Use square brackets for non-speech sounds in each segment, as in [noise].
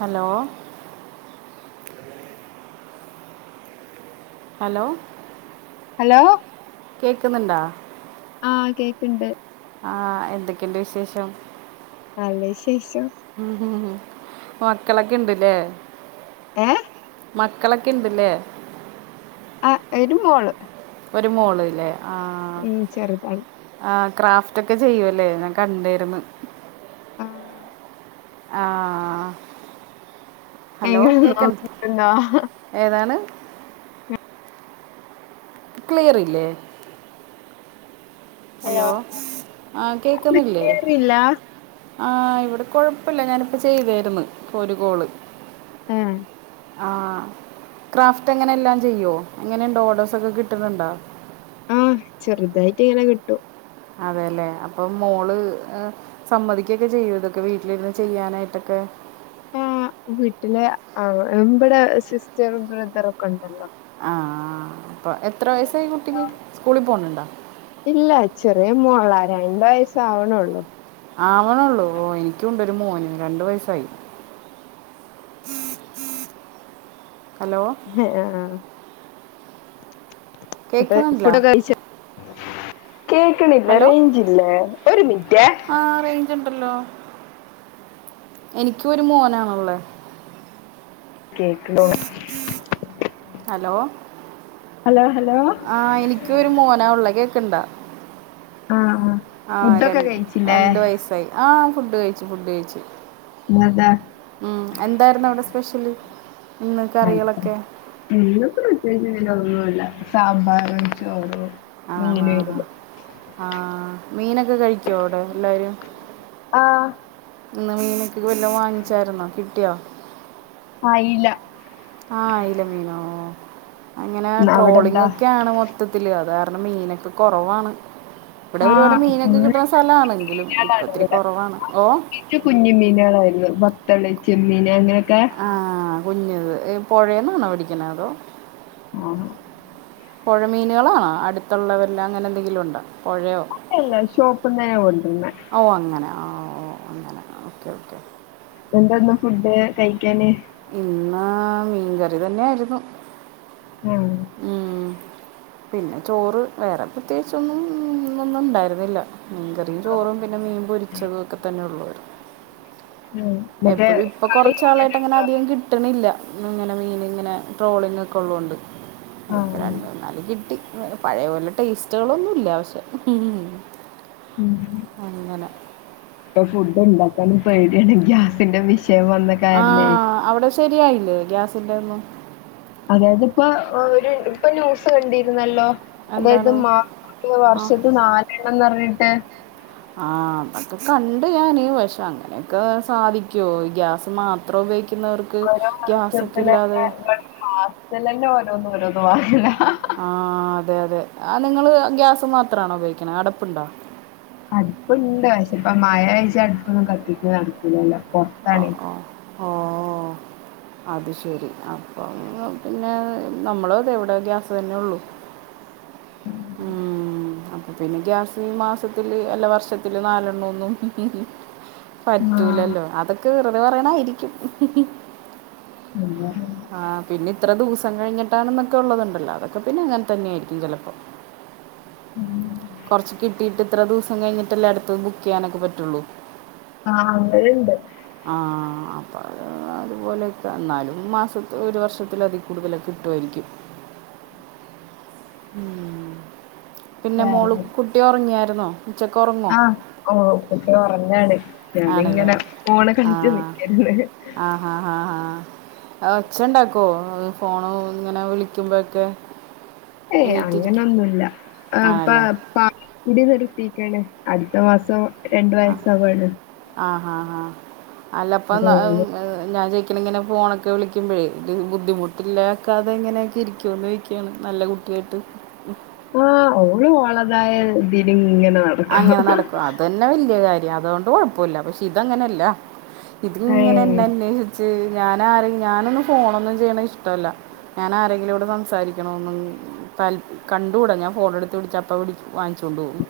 Hello hello hello കേക്കുന്നുണ്ടാ ആ കേക്ക്ണ്ട് ആ എന്തൊക്കെയുണ്ട് വിശേഷം നല്ല വിശേ ഉം മക്കളൊക്കെ ഇണ്ട്ല്ലേ ഏ മക്കളൊക്കെ ഇണ്ട് ല്ലേ ആ ഒരുമോള് ഒരു മോള്ല്ലേ ഉം ചെറുതാണ് ക്രാഫ്റ്റ് ഒക്കെ ചെയ്യുവല്ലേ ഞാൻ കണ്ടിരുന്ന് ആഹ് ആ ഹലോ എങ്ങനെ കേക്കൻ നോക്കിട്ടുണ്ടോ ഏതാണ് ക്ലിയർ ഇല്ലേ? ഹലോ ആ ഹലോല്ല ആഹ് ഇവിടെ കൊഴപ്പില്ല ഞാനിപ്പോ ചെയ്തായിരുന്നു ഒരു കോള് ആഹ ആ ക്രാഫ്റ്റ് എങ്ങനെ എല്ലാം ചെയ്യുമോ എങ്ങനെയുണ്ടോ ഓർഡേഴ്സൊക്കെ കിട്ടുന്നുണ്ടോ ആഹ് ചെറുതായിട്ട് ഇങ്ങനെ കിട്ടു അതെല്ലേ അപ്പൊ മോള് സമ്മതിക്കൊക്കെ ചെയ്യും ഇതൊക്കെ വീട്ടിലിരുന്ന് ചെയ്യാനായിട്ടൊക്കെ വീട്ടിലെ ആ ഇവിടെ സിസ്റ്ററും ബ്രദറ ഒക്കെ ഉണ്ടല്ലോ ആഹ അപ്പ എത്ര വയസായി കുട്ടിക്ക് സ്കൂളിൽ പോണണ്ടോ മോളാര എണ്ട വയസ്സ ആാവണള്ളൂ ആവനേ ഉള്ളു എനിക്കുണ്ട് ഒരു മോന് രണ്ടു വയസായി ഹഹ ആ ആ കേൾക്കുന്നില്ല അപ്പേഫുടൊക്കെ കഴിച്ച കേക്കണില്ല ഹലോ റേഞ്ച്ല്ലേ ഒരു മിനിറ്റ് ആ റേഞ്ച് ഉണ്ടല്ലോ എനിക്കും ഒരു മോനാണല്ലേ കേക് ലോണ ഹലോ ഹലോ ആഹ എനിക്ക ഒരു മൂനാ ഉള്ളക്കെ കേൾക്കുന്നണ്ടാ ആഹ ആ രണ്ട വയസായി ആഹ ഫുഡ് കഴിച്ചു ഫുഡ് കഴിച്ചു ഇന്നെന്താ ഉം എന്തായിരുന്നു അവിടെ സ്പെഷ്യല്ി അെ ഉ [unintelligible] ഒന്നുംല്ല സാമ്പാർ ഒിച്ചോറോ ആ ആ ആ മീനൊക്കെ കഴിക്കുവോ അവിടെ എല്ലാരും? ആഹ് ഇന്ന് മീനൊക്ക പിന്നെ വാങ്ങിച്ചായിരുന്നോ കിട്ടിയോ? അയില ആ അയില മീനോ? ഓ അങ്ങനെ അവിടെ ട്രോളിംഗ എന്താ ഒക്കെയാണ് മൊത്തത്തില് അത മീനൊക്കെ കുറവാണ്. ഇവിടെ ഒരുപാട് ആഹ് മീനൊക്കെ ഫുള്ള് കിട്ടുന്ന സ്ഥലമാണ്. എങ്കിലും ഇപ്പ മീനാളാണ് ഒത്തിരി ഇവിടെ കുറവാണ്. ഓ പത്തല്, ചെമ്മീന് അങ്ങനെ ക ആ [unintelligible] കുഞ്ഞത് പുഴേന്നാണോ പിടിക്കണേ? അതോ? ഉം പുഴമീനുകളാണോ അടുത്തുള്ളവരിലങ്ങനെ എന്തെങ്കിലും ഉണ്ടോ? പുഴയോ ഇല്ല ഷോപ്പ്ന്നേനെ കൊണ്ടന്ന് ഓ അങ്ങനെ ആ ഓ അങ്ങനെ ഓക്കെ ഓക്കെ. എന്താന്ന് ഫുഡ് കഴിക്കാന്? ഇന്ന് മീൻകറി തന്നെയായിരുന്നു. ഉം- ഉം. പിന്നെ ചോറ് വേറെ പ്രത്യേകിച്ചൊന്നുംഇന്ന് ഒന്നും ഒ ണ്ടായിരുന്നില്ല. മീൻ കറിയും ചോറും പിന്നെ മീൻ പൊരിച്ചതും ഒക്കെ തന്നെ ഉള്ളു. ഉം മറ്റേ എപ്പഴും ഇപ്പൊ കളി കൊറച്ച് നാ ളായിട്ട് അങ്ങനെ കാണലുണ്ടോ അധികം കിട്ട്ണില്ല. ഇങ്ങനെ മീൻ ഇങ്ങനെ ട്രോളിങ് ഒക്കെ ഉള്ളോണ്ട്. ആഹ് ഇപ്പരണ്ട് മൂന്നാല് കിട്ടി- പഴയപോലെ ടേസ്റ്റുകളൊന്നുംല്ല പക്ഷെ? ഉം അങ്ങനെ- ഇപ്പൊ ഫുഡ് ഉണ്ടാക്കൻ പേടിയാണ്. ഗ്യാസിന്റെ വിഷ് ആ അവിടെ ശരിയായി. ഇല്ലേ ഗ്യാസിന്റെ ഒന്നും അതായത് ഇപ്പ ഒരു ഇപ്പം ന്യൂസ് കണ്ടിരുന്നല്ലോ? അതായത് എന്താണ് മാ ആ വർഷത്ത് നാലെണ്ണംന്ന് പറഞ്ഞി ട്ടെ- ആ അതൊക്കെ കണ്ട് ഞാന്. പക്ഷെ അങ്ങനെയൊക്കെ സാധിക്കോ ഗ്യാസ് മാത്രം ഉപയോഗിക്ക ഓരോ മാസത്തിൽ തന്നെ ഞാൻ മാസത്തിൽതെന്ന ഓരോന്നരോ [unintelligible] ആ അതെ അതെ ആ നിങ്ങള് ഗ്യാസ് മാത്രമാണോ ഉപയോഗിക്കുന്നത്? അടപ്പുണ്ടോ? അടുപ്പുണ്ട്, പക്ഷേ ഇപ്പ മഴയായിട്ടു അടുപ്പൊന്നും കത്തിക്ക നടക്കൂലല്ലോ? ആ പൊറത്താണേ ആ ഓ അത് ശരി അപ്പം പിന്നെ നമ്മള് അതെ ഇവിടെ ഗ്യാസ് തന്നെ ഉള്ളു. ഉം അപ്പൊ പിന്നെ ഗ്യാസി മാസത്തില് അല്ല വർഷത്തില് നാലെണ്ണൂന്നും ആഹ് പറ്റൂലല്ലോ അതൊ ക്കെ വെറുതെ പറയണതായിരിക്കും. അല്ല ആ പിന്നെ ഇത്ര ദിവസം കഴിഞ്ഞിട്ടാണെന്നൊക്കെ ഉള്ളതുണ്ടല്ലോ അതൊക്കെ പിന്നെ അങ്ങനെ തന്നെയായിരിക്കും ചെലപ്പോ. ടുത്തത് ബുക്ക് ചെയ്യാനൊക്കെ പറ്റുള്ളൂ. ആ അങ്ങനെ ഉണ്ട് ആ അപ്പൊ അതുപോലെയൊക്കെ എന്നാലും മാസത്തിൽ ഒരു വർഷത്തിൽ അതി കൂടുതലൊക്കെ കിട്ടുവായിരിക്കും. ഉം പിന്നെ മോള് കുട്ടി ഉറങ്ങിയാ കിടന്നോ? ആ ഓ കുട്ടി ഉറങ്ങാണ് ആണല്ലേ ആ നിക്കേര്ന്ന് ആ ആ ആ ആ അത് ഒച്ചയൊണ്ടാ ഫോണ് ഇങ്ങനെ വിളിക്കുമ്പോക്കെ ഏയ് അങ്ങനൊന്നുവില്ല പ ആണല്ലേ പ പ കുടി നിർത്തിക്കാണ് അടുത്ത മാസം രണ്ട് വയസാവാണ് ആ അല്ലപ്പം ഉം ഞാൻ ചോദി ഇങ്ങനെ ഫോണൊക്കെ വിളിക്കുമ്പഴേ ഇ ബുദ്ധിമുട്ടിലാക്കാതെ ഇങ്ങനെയൊക്കെ ഇരിക്കുവോന്ന് ചോദിക്കയാണ് നല്ല കുട്ടിയായിട്ട് ആ ഓളു ഓളതായ [unintelligible] നടക്കും. അങ്ങനെ നടക്കും അത് തന്നെ വല്യ കാര്യം അതോണ്ട് അതുകൊണ്ട് കുഴപ്പമില്ല പക്ഷെ ഇതങ്ങനല്ല- ഇത് ഇങ്ങനെ ഏഹ് എന്നെ അന്വേഷിച്ച് ഞാൻ ആരെയും ഞാനൊന്നും ഫോണൊന്നും ചെയ്യണ ഇഷ്ടവല്ല. ഞാൻ ആരെങ്കിലോടും സംസാരിക്കണോന്നൊന്നും താല്പ കണ്ടൂട ഞാൻ ഫോണ് എടുത്ത് പിടിച്ച അപ്പം വിടിച്ച് വാങ്ങിച്ചോണ്ട് പോകും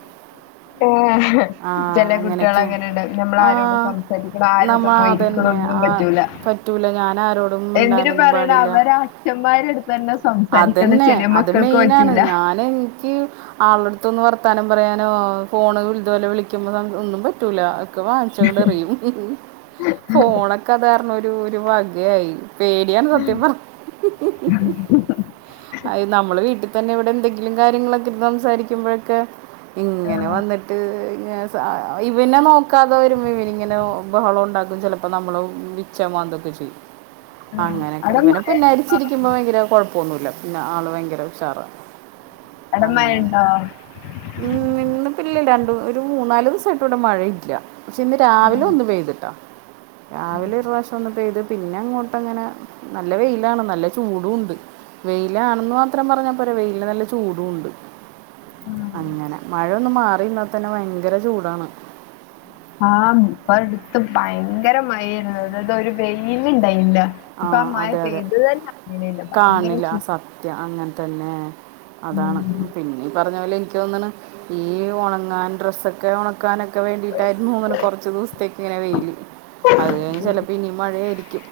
ആ ചെല കുട്ടികൾ അങ്ങനെയൊക്കെയാണ് അങ്ങനെയുണ്ട് നമ്മൾ ആ ആരോട് സംസാരിക്കണം ആരൊക്കെ നമ്മൾ പോയിരിക്കണം അതന്നെ ഒന്നും ആ പറ്റൂല പറ്റൂല ഞാൻ ആരോടും എന്തിനു മിണ്ടാനൊന്നും പറയണം പാടില്ല അവര് അച്ഛന്മാരടുത്ത് തന്നെ സംസാരിക്കണ അതന്നെ ചെല അത് മക്കൾക്ക് മെയിനാണ് പറ്റൂല ഞാൻ എനിക്ക് ആളുടെ അടുത്തൊന്ന് വർത്താനം പറയാനോ ഫോണ് ഇതുപോലെ വിളിക്കുമ്പോ ഒന്നും പറ്റൂല വാങ്ങിച്ചങ്ങട് എറിയും ഫോണൊക്കെ അത് കാരണം ഒരു ഒരു വകയായി പേടിയാണ് സത്യം പറ അത് നമ്മള് വീട്ടിൽ പിന്നെ ഇവിടെ എന്തെങ്കിലും കാര്യങ്ങളൊക്കെ സംസാരിക്കുമ്പോഴൊക്കെ ഇങ്ങനെ ട്ട് ഇവനെ നോക്കാതെ വരുമ്പോ ഇവനിങ്ങനെ ബഹളം ഉണ്ടാക്കും ചെലപ്പോ നമ്മളെ പിച്ചേം മാന്തേം ഒക്കെ ചെയ്യും ആഹ്. അങ്ങനെയൊക്കെ അവടെ ഇവനെ മഴണ്ടോ? പുന്നാരിച്ചിരിക്കുമ്പോ ഭയങ്കര കുഴ പിന്നെ ആള് ഭയങ്കര ഉഷാറാ അവടെ അങ്ങനെ മഴണ്ടോ? ഉം വിണ്ണും രണ്ടും ഒരു മൂന്നാല് ദിവസമായിടട്ട് ഇവിടെ മഴ ഇല്ല പക്ഷെ ഇന്ന് രാവിലെ ആഹ്. ഒന്ന് പെയ്തിട്ടാ ഏഹ് രാവിലെ ഒരു പ്രാവശ്യം ഒന്ന് പെയ്തു പിന്നെ അങ്ങോട്ടഅങ്ങനെ നല്ല വെയിലാണ് നല്ല ചൂടുണ്ട് വെയിലാണെന്ന് മാത്രം പറഞാ പോരാ വെയ്‌ലിൻ നല്ല ചൂടുണ്ട് ആഹ്. അങ്ങനെ മഴ ഒന്ന് മാറിന്നാ തന്നെ ഭയങ്കര ചൂടാണ് ആഹ ഇപ്പ എടുത്ത് ഭയങ്കര മഴആയിരുന്നു ഇത് ഒരു വെയില് ഇണ്ടായിരുനില്ല ആഹ അതെ അതെ ഭയങ്കര കാണില്ല ചൂ സത്യം അങ്ങനെ തന്നെ അതാണ് ഉം പിന്നീ ഈ പറഞ്ഞ പോലെ എനിക്ക് തോന്ന്ണ് ഈ ഉണങ്ങാൻ ഡ്രസ്സൊക്കെ ഉണക്കാനൊക്കെ ക്കെ വേണ്ടിട്ട് ആയിരുന്നു ഇങ്ങനെ കുറച്ച് ദിവസത്തേക്ക് ഇങ്ങനെ വെയില് അത് കഴിഞ്ഞ് ചിലപ്പോ ഇനീം മഴ ആയിരിക്കും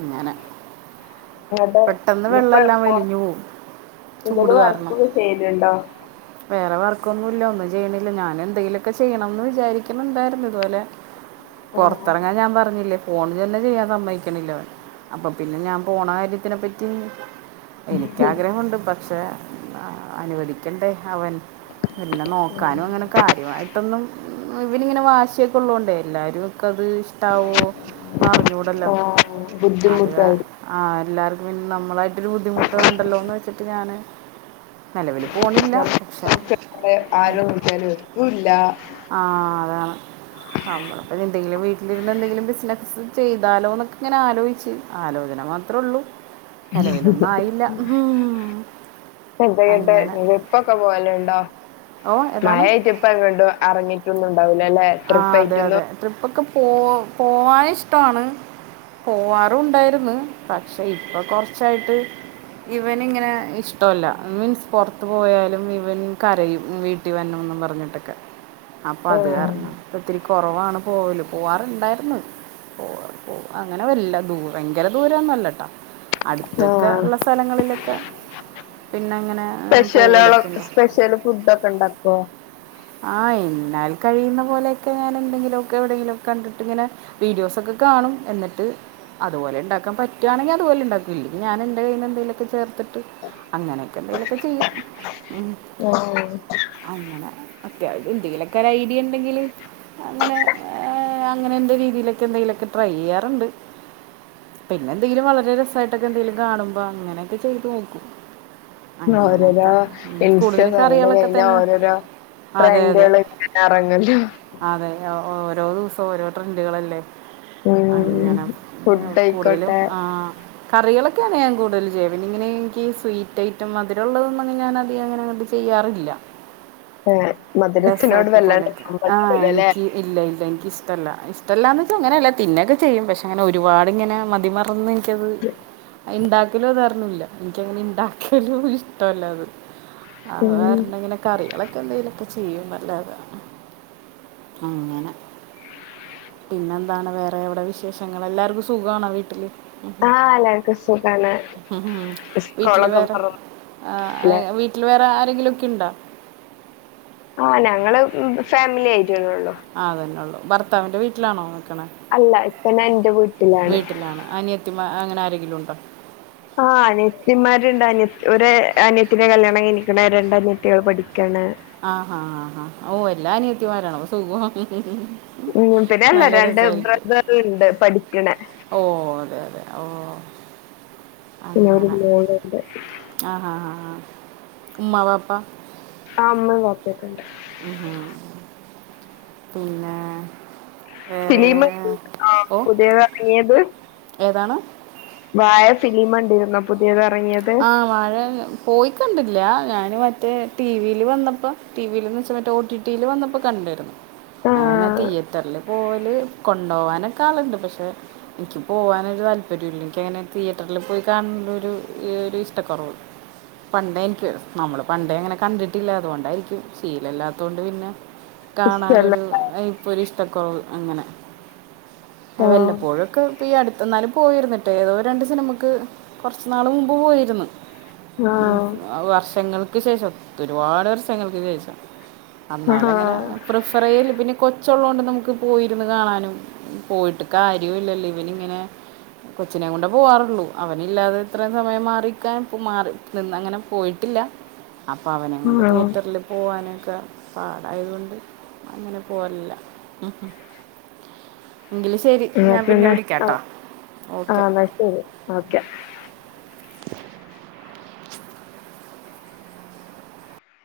ഇങ്ങനെ പെട്ടെന്ന് വെള്ളമെല്ലാം വലിഞ്ഞു പോവും ഇതില് ചൂട് കാരണം വർക്കൊക്കെ ചെയ്തിണ്ടോ? വേറെ വർക്കൊന്നും ഇല്ല ഒന്നും ചെയ്യണി ഞാൻ എന്തെങ്കിലും ഒക്കെ ചെയ്യണം ന്ന് വിചാരിക്കും ന്ന് ണ്ടായിരുന്നു ഇതുപോലെ ആഹ് പുറത്തിറങ്ങാൻ ഞാൻ പറഞ്ഞില്ലേ ഫോണ് തന്നെ ചെയ്യാൻ സമ്മയിക്കണില്ലാ അവൻ. അപ്പൊ പിന്നെ ഞാൻ പോണ കാര്യത്തിനെ പറ്റി എനിക്ക് ആഗ്രഹമുണ്ട് ഇപ്പം പക്ഷേഅ അനുവദിക്കണ്ടേ അവൻ പിന്നെ നോക്കാനും അങ്ങനെ കാര്യമായിട്ടൊന്നും ഇവൻ ങ്ങനെ വാശ്യക്കെ ള്ളോണ്ട് എല്ലാരും ക്കത് ഇഷ്ടാവോ ന്നറിഞ്ഞൂടല്ലോ ആഹ് അത് എ ബുദ്ധിമുട്ടായിരിക്കും അ എല്ലാർക് പിൻ നമ്മളായിട്ട് ഒരു ബുദ്ധിമുട്ട് വാണ്ടല്ലോ ന്ന് വെച്ചിട്ട് ഞാന് നിലവിൽ പോണില്ലാ ശേ അവിടെ ആരും വിളിച്ചാലും എത്തൂല്ല ആ അതാണ് നമ്മൾ ഇപ്പൊ ഇത് എന്തെങ്കിലും വീട്ടിലിരുന്നെന്തെങ്കിലും ബിസിനസ് സ് ചെയ്താലോ ന്നൊക്കെ ങ്ങനെ ആലോയിച്ച് ആലോചന മാത്ര ഉള്ളൂ [unintelligible] നിലവിലൊന്നും ആയില്ല ഉം. അങ്ങനെ ഇപ്പൊക്കെ പോ പലുണ്ടോ ഓ ഏതാണ് മഴായിട്ട് ഇപ്പൊ എങ്ങട്ടും അറങ്ങി റ്റൊന്നും ഉണ്ടാവൂലല്ലെ ആ അതെ അതെ ട്രിപ്പായിട്ടൊന്നും ട്രിപ്പൊക്കെ പോ പോവാന് ഇഷ്ടമാണ്. പോവാറും ഉണ്ടായിരുന്ന്. പക്ഷെ ഇപ്പൊ കുറച്ചായിട്ട് ഇവൻ ഇങ്ങനെ ഇഷ്ടമല്ല മീൻസ് പുറത്ത് പോയാലും ഇവൻ കരയും വീട്ടിൽ വരണോന്ന് പറഞ്ഞിട്ടൊക്കെ അപ്പൊ അത് ആഹ് കാരണാ. ഒത്തിരി കുറവാണ് പോവല് പോവാറുണ്ടായിരുന്നു പോ പോ അങ്ങനെ വല്ല ഭയങ്കര ദൂരൊന്നല്ലട്ടാ അടുത്തൊക്കെ ആഹ് ഉള്ള സ്ഥലങ്ങളിലൊക്കെ പിന്നെ എങ്ങനെ സ്പെഷ്യലുകളൊ പോവലൊക്കെ ണ്ട് സ്പെഷ്യൽ ഫുഡൊക്കെ ഉണ്ടാക്കുവോ ആഹ് എന്നാൽ കഴിയുന്ന പോലെയൊക്കെ ഞാൻ എന്തെങ്കിലുമ ഒക്കെ എവിടെങ്കിലും കണ്ടിട്ട് ഇങ്ങനെ വീഡിയോസൊക്കെ കാണും എന്നിട്ട് അതുപോലെ ഉണ്ടാക്കാൻ പറ്റുവാണെങ്കിൽ അതുപോലെണ്ടാക്കും ഇല്ലെങ്കിൽ ഞാൻ എന്റെ കയ്ൽ എന്തെങ്കിലുമൊക്കെ ചേർ അങ്ങനെയൊക്കെ എന്തെലൊക്കെ ചെയ്യും ആഹ് അങ്ങനെ ത് എന്തെങ്കിലുമൊക്കെ ഐഡിയ ഉണ്ടെങ്കില് അങ്ങനെ അങ്ങനെന്റെ രീതിയിലൊക്കെ എന്തെങ്കിലുമൊക്കെ ട്രൈ ചെയ്യാറുണ്ട് പിന്നെ എന്തെങ്കിലും വളരെ രസായിട്ടൊക്കെ എന്തെിലും കാണുമ്പോ അങ്ങനെയൊക്കെ ചെയ്ത് നോക്കും ഓരോരോ അങ്ങനെയൊക്കെ ഉം. പൈസ കൂടുതലും പറിന്ന കറികളൊക്കെ കഴിഞ്ഞാ തന്നെ ഓരോരോ അതെ അതെ ട്രെൻഡുകൾ ഇങ്ങനെ എറങ്ങല്ലോ അതെ ഓ ഓരോ ദിവസവും ഓരോ ട്രെൻഡുകളല്ലേ ഉം അങ്ങനെ പിന്ന കൂടുതലും ഫുഡായിക്കോട്ടെ ആഹ് കറികളൊക്കെയാണ് ഞാൻ കൂടുതൽ ചെയ്യ പിന്നെ ഇങ്ങനെ എനിക്ക് സ്വീറ്റ് ഐറ്റം അതിലുള്ളതൊന്നും ഞാൻ അങ്ങനെ അങ്ങട്ട് ചെയ്യാറില്ല ഏഹ് മധുരത്തിനോട് ഡെസേർട്ട് വല്ലാണ്ട് പോലൊക്കെ ആഹ് കമ്പണ്ടാവൂലല്ലേ എനിക്ക് ഇല്ല ഇല്ല എനിക്ക് ഇഷ്ടമല്ല ടല്ലാന്ന് വെച്ച അങ്ങന അല്ലേ തിന്നക്കെ ചെയ്യും പക്ഷെ അങ്ങനെ ഒരുപാടിങ്ങനെ മതിമറന്ന് റ്റത് അയ് ഇണ്ടാക്കലൊന്നു അറി ന്നില്ല എനിക്കങ്ങനെ ഇണ്ടാക്കലും ഇഷ്ടല്ല അത് ഉം അഹ്ർഞ്ഞാ ഇങ്ങനെ കറികളൊ എന്തെലവക്കെ ചെയ്യും ന്നല്ലാതെ അങ്ങനെ പിന്നെന്താണ് വേറെ എവിടെ വിശേഷങ്ങൾ എല്ലാർക്കും സുഖാണോ വീട്ടില് ആഹ് എല്ലാർക്കും സുഖാണ് ആഹ് വീട്ടില് സ്കൂളൊക്കെ വേറെ തൊറന്നില്ലേ ആ വീട്ടിൽ വേറെ ആ എന്തെങ്കില് ഒക്കെ ഇണ്ടോ ആഹ് ഞങ്ങള് ഫാമിലി ആയി അതെന്നെ ള്ള് ഭർത്താവിൻ്റെ വീട്ടിലാണോ അല്ല ഇപ്പൊ ഞാൻ എന്റെ വീട്ടിലാണ് അനിയത്തി മാര് അങ്ങനെ ആരെ ങ്കിലുണ്ടോ ആ അനിയത്തിമാരുണ്ട് അനിയ ഒര് അനയത്തിന്റെ കല്യാണം കഴിഞ്ഞ്ക്ക്ണ് രണ്ട് അനിയത്തികൾ പഠിക്കാണ് ആ ഹാ ഹാ ഓ എല്ലാം അനിയത്തി മാരാണോ അപ്പൊ സുഖാണ് ഉം പിന്നെല്ല രണ്ട് ബ്രദറുണ്ട് പഠിക്ക്ണെ ഓ അതെ അതെ ഓ ഒരു അങ്ങനെ മോളുണ്ട് അഹാ ഹാ ഹാ ഉമ ബാപ്പാ ആ ഉമ്മിം വിപ്പിം ക്കൊണ്ട് ഉംപിന്നെ സിനിമ [inaudible] പുതിയത് ഇറങ്ങിയത് ഏതാണ് വാഴ ഫിലിമ് കണ്ടിരുന്നോ പുതിയത് എറ ആഹ് വാഴ പോയിക്കണ്ടില്ല ഞൻറ് മ മറ്റേ ടിവിയിൽ വന്നപ്പോ ടിവില് ന്ന് വെച്ചാ മറ്റേ ഓ ടി ടി ല് വന്നപ്പോ കണ്ടിരുന്നു ആ അങ്ങനെ തിയേറ്ററില് പോവല് കൊണ്ടുപോകാനൊക്കെ ആളുണ്ട് പക്ഷെ എനിക്ക് പോകാനൊരു താല്പര്യമില്ല എനിക്കങ്ങനെ തിയേറ്ററിൽ പോയി കണ്ടൊരു ഈ ഒരു ഇഷ്ടക്കുറവ് പണ്ടായിക്കും നമ്മള് പണ്ടേ അങ്ങനെ കണ്ടിട്ടില്ലാതുകൊണ്ടായിരിക്കും ശീലല്ലാത്ത കൊണ്ട് പിന്നെ ഇഷ്ടല്ല കാണാനൊരു ഇപ്പൊരു ഇഷ്ടക്കുറവ് അങ്ങനെ ആ വല്ലപ്പോഴുമൊക്കെ ഇപ്പ ഈ അടു എന്നാലും പോയിരുന്നിട്ടേ ഏതോ രണ്ട് സിനിമക്ക് കുറച്ച് നാളുമുമ്പ് പോയിരുന്നു ആ ഉം വർഷങ്ങൾ ക്ക് ശേഷം ഒരുപാട് വർഷങ്ങൾക്ക് ശേഷം ആ അന്നാലും അങ്ങനെ ആ പ്രിഫർചെയ്യല് പിന്നെ കൊ കൊച്ച് ഉള്ളതുകൊണ്ട് നമുക്ക് പോയിരുന്നു കാണാനും പോയിട്ട് കാര്യവും ഇല്ലല്ലോ ഇവനിങ്ങനെ കൊച്ചിനെകൊണ്ടെ പോകാറുള്ളൂ അവനില്ലാതെ ഇത്രയും സമയം മാറിക്കാൻ ഇപ്പോ മാറി നിന്ന് അങ്ങനെ പോയിട്ടില്ല അപ്പോ അവനെ കൊണ്ട് തിയേറ്ററിൽ പോവാനൊക്കെ പാടായത് കൊണ്ട് അങ്ങനെ പോവലില്ല എന്നാ പിന്നെ ആ ഓക്കെ എന്നാ ശരി ഓക്കെ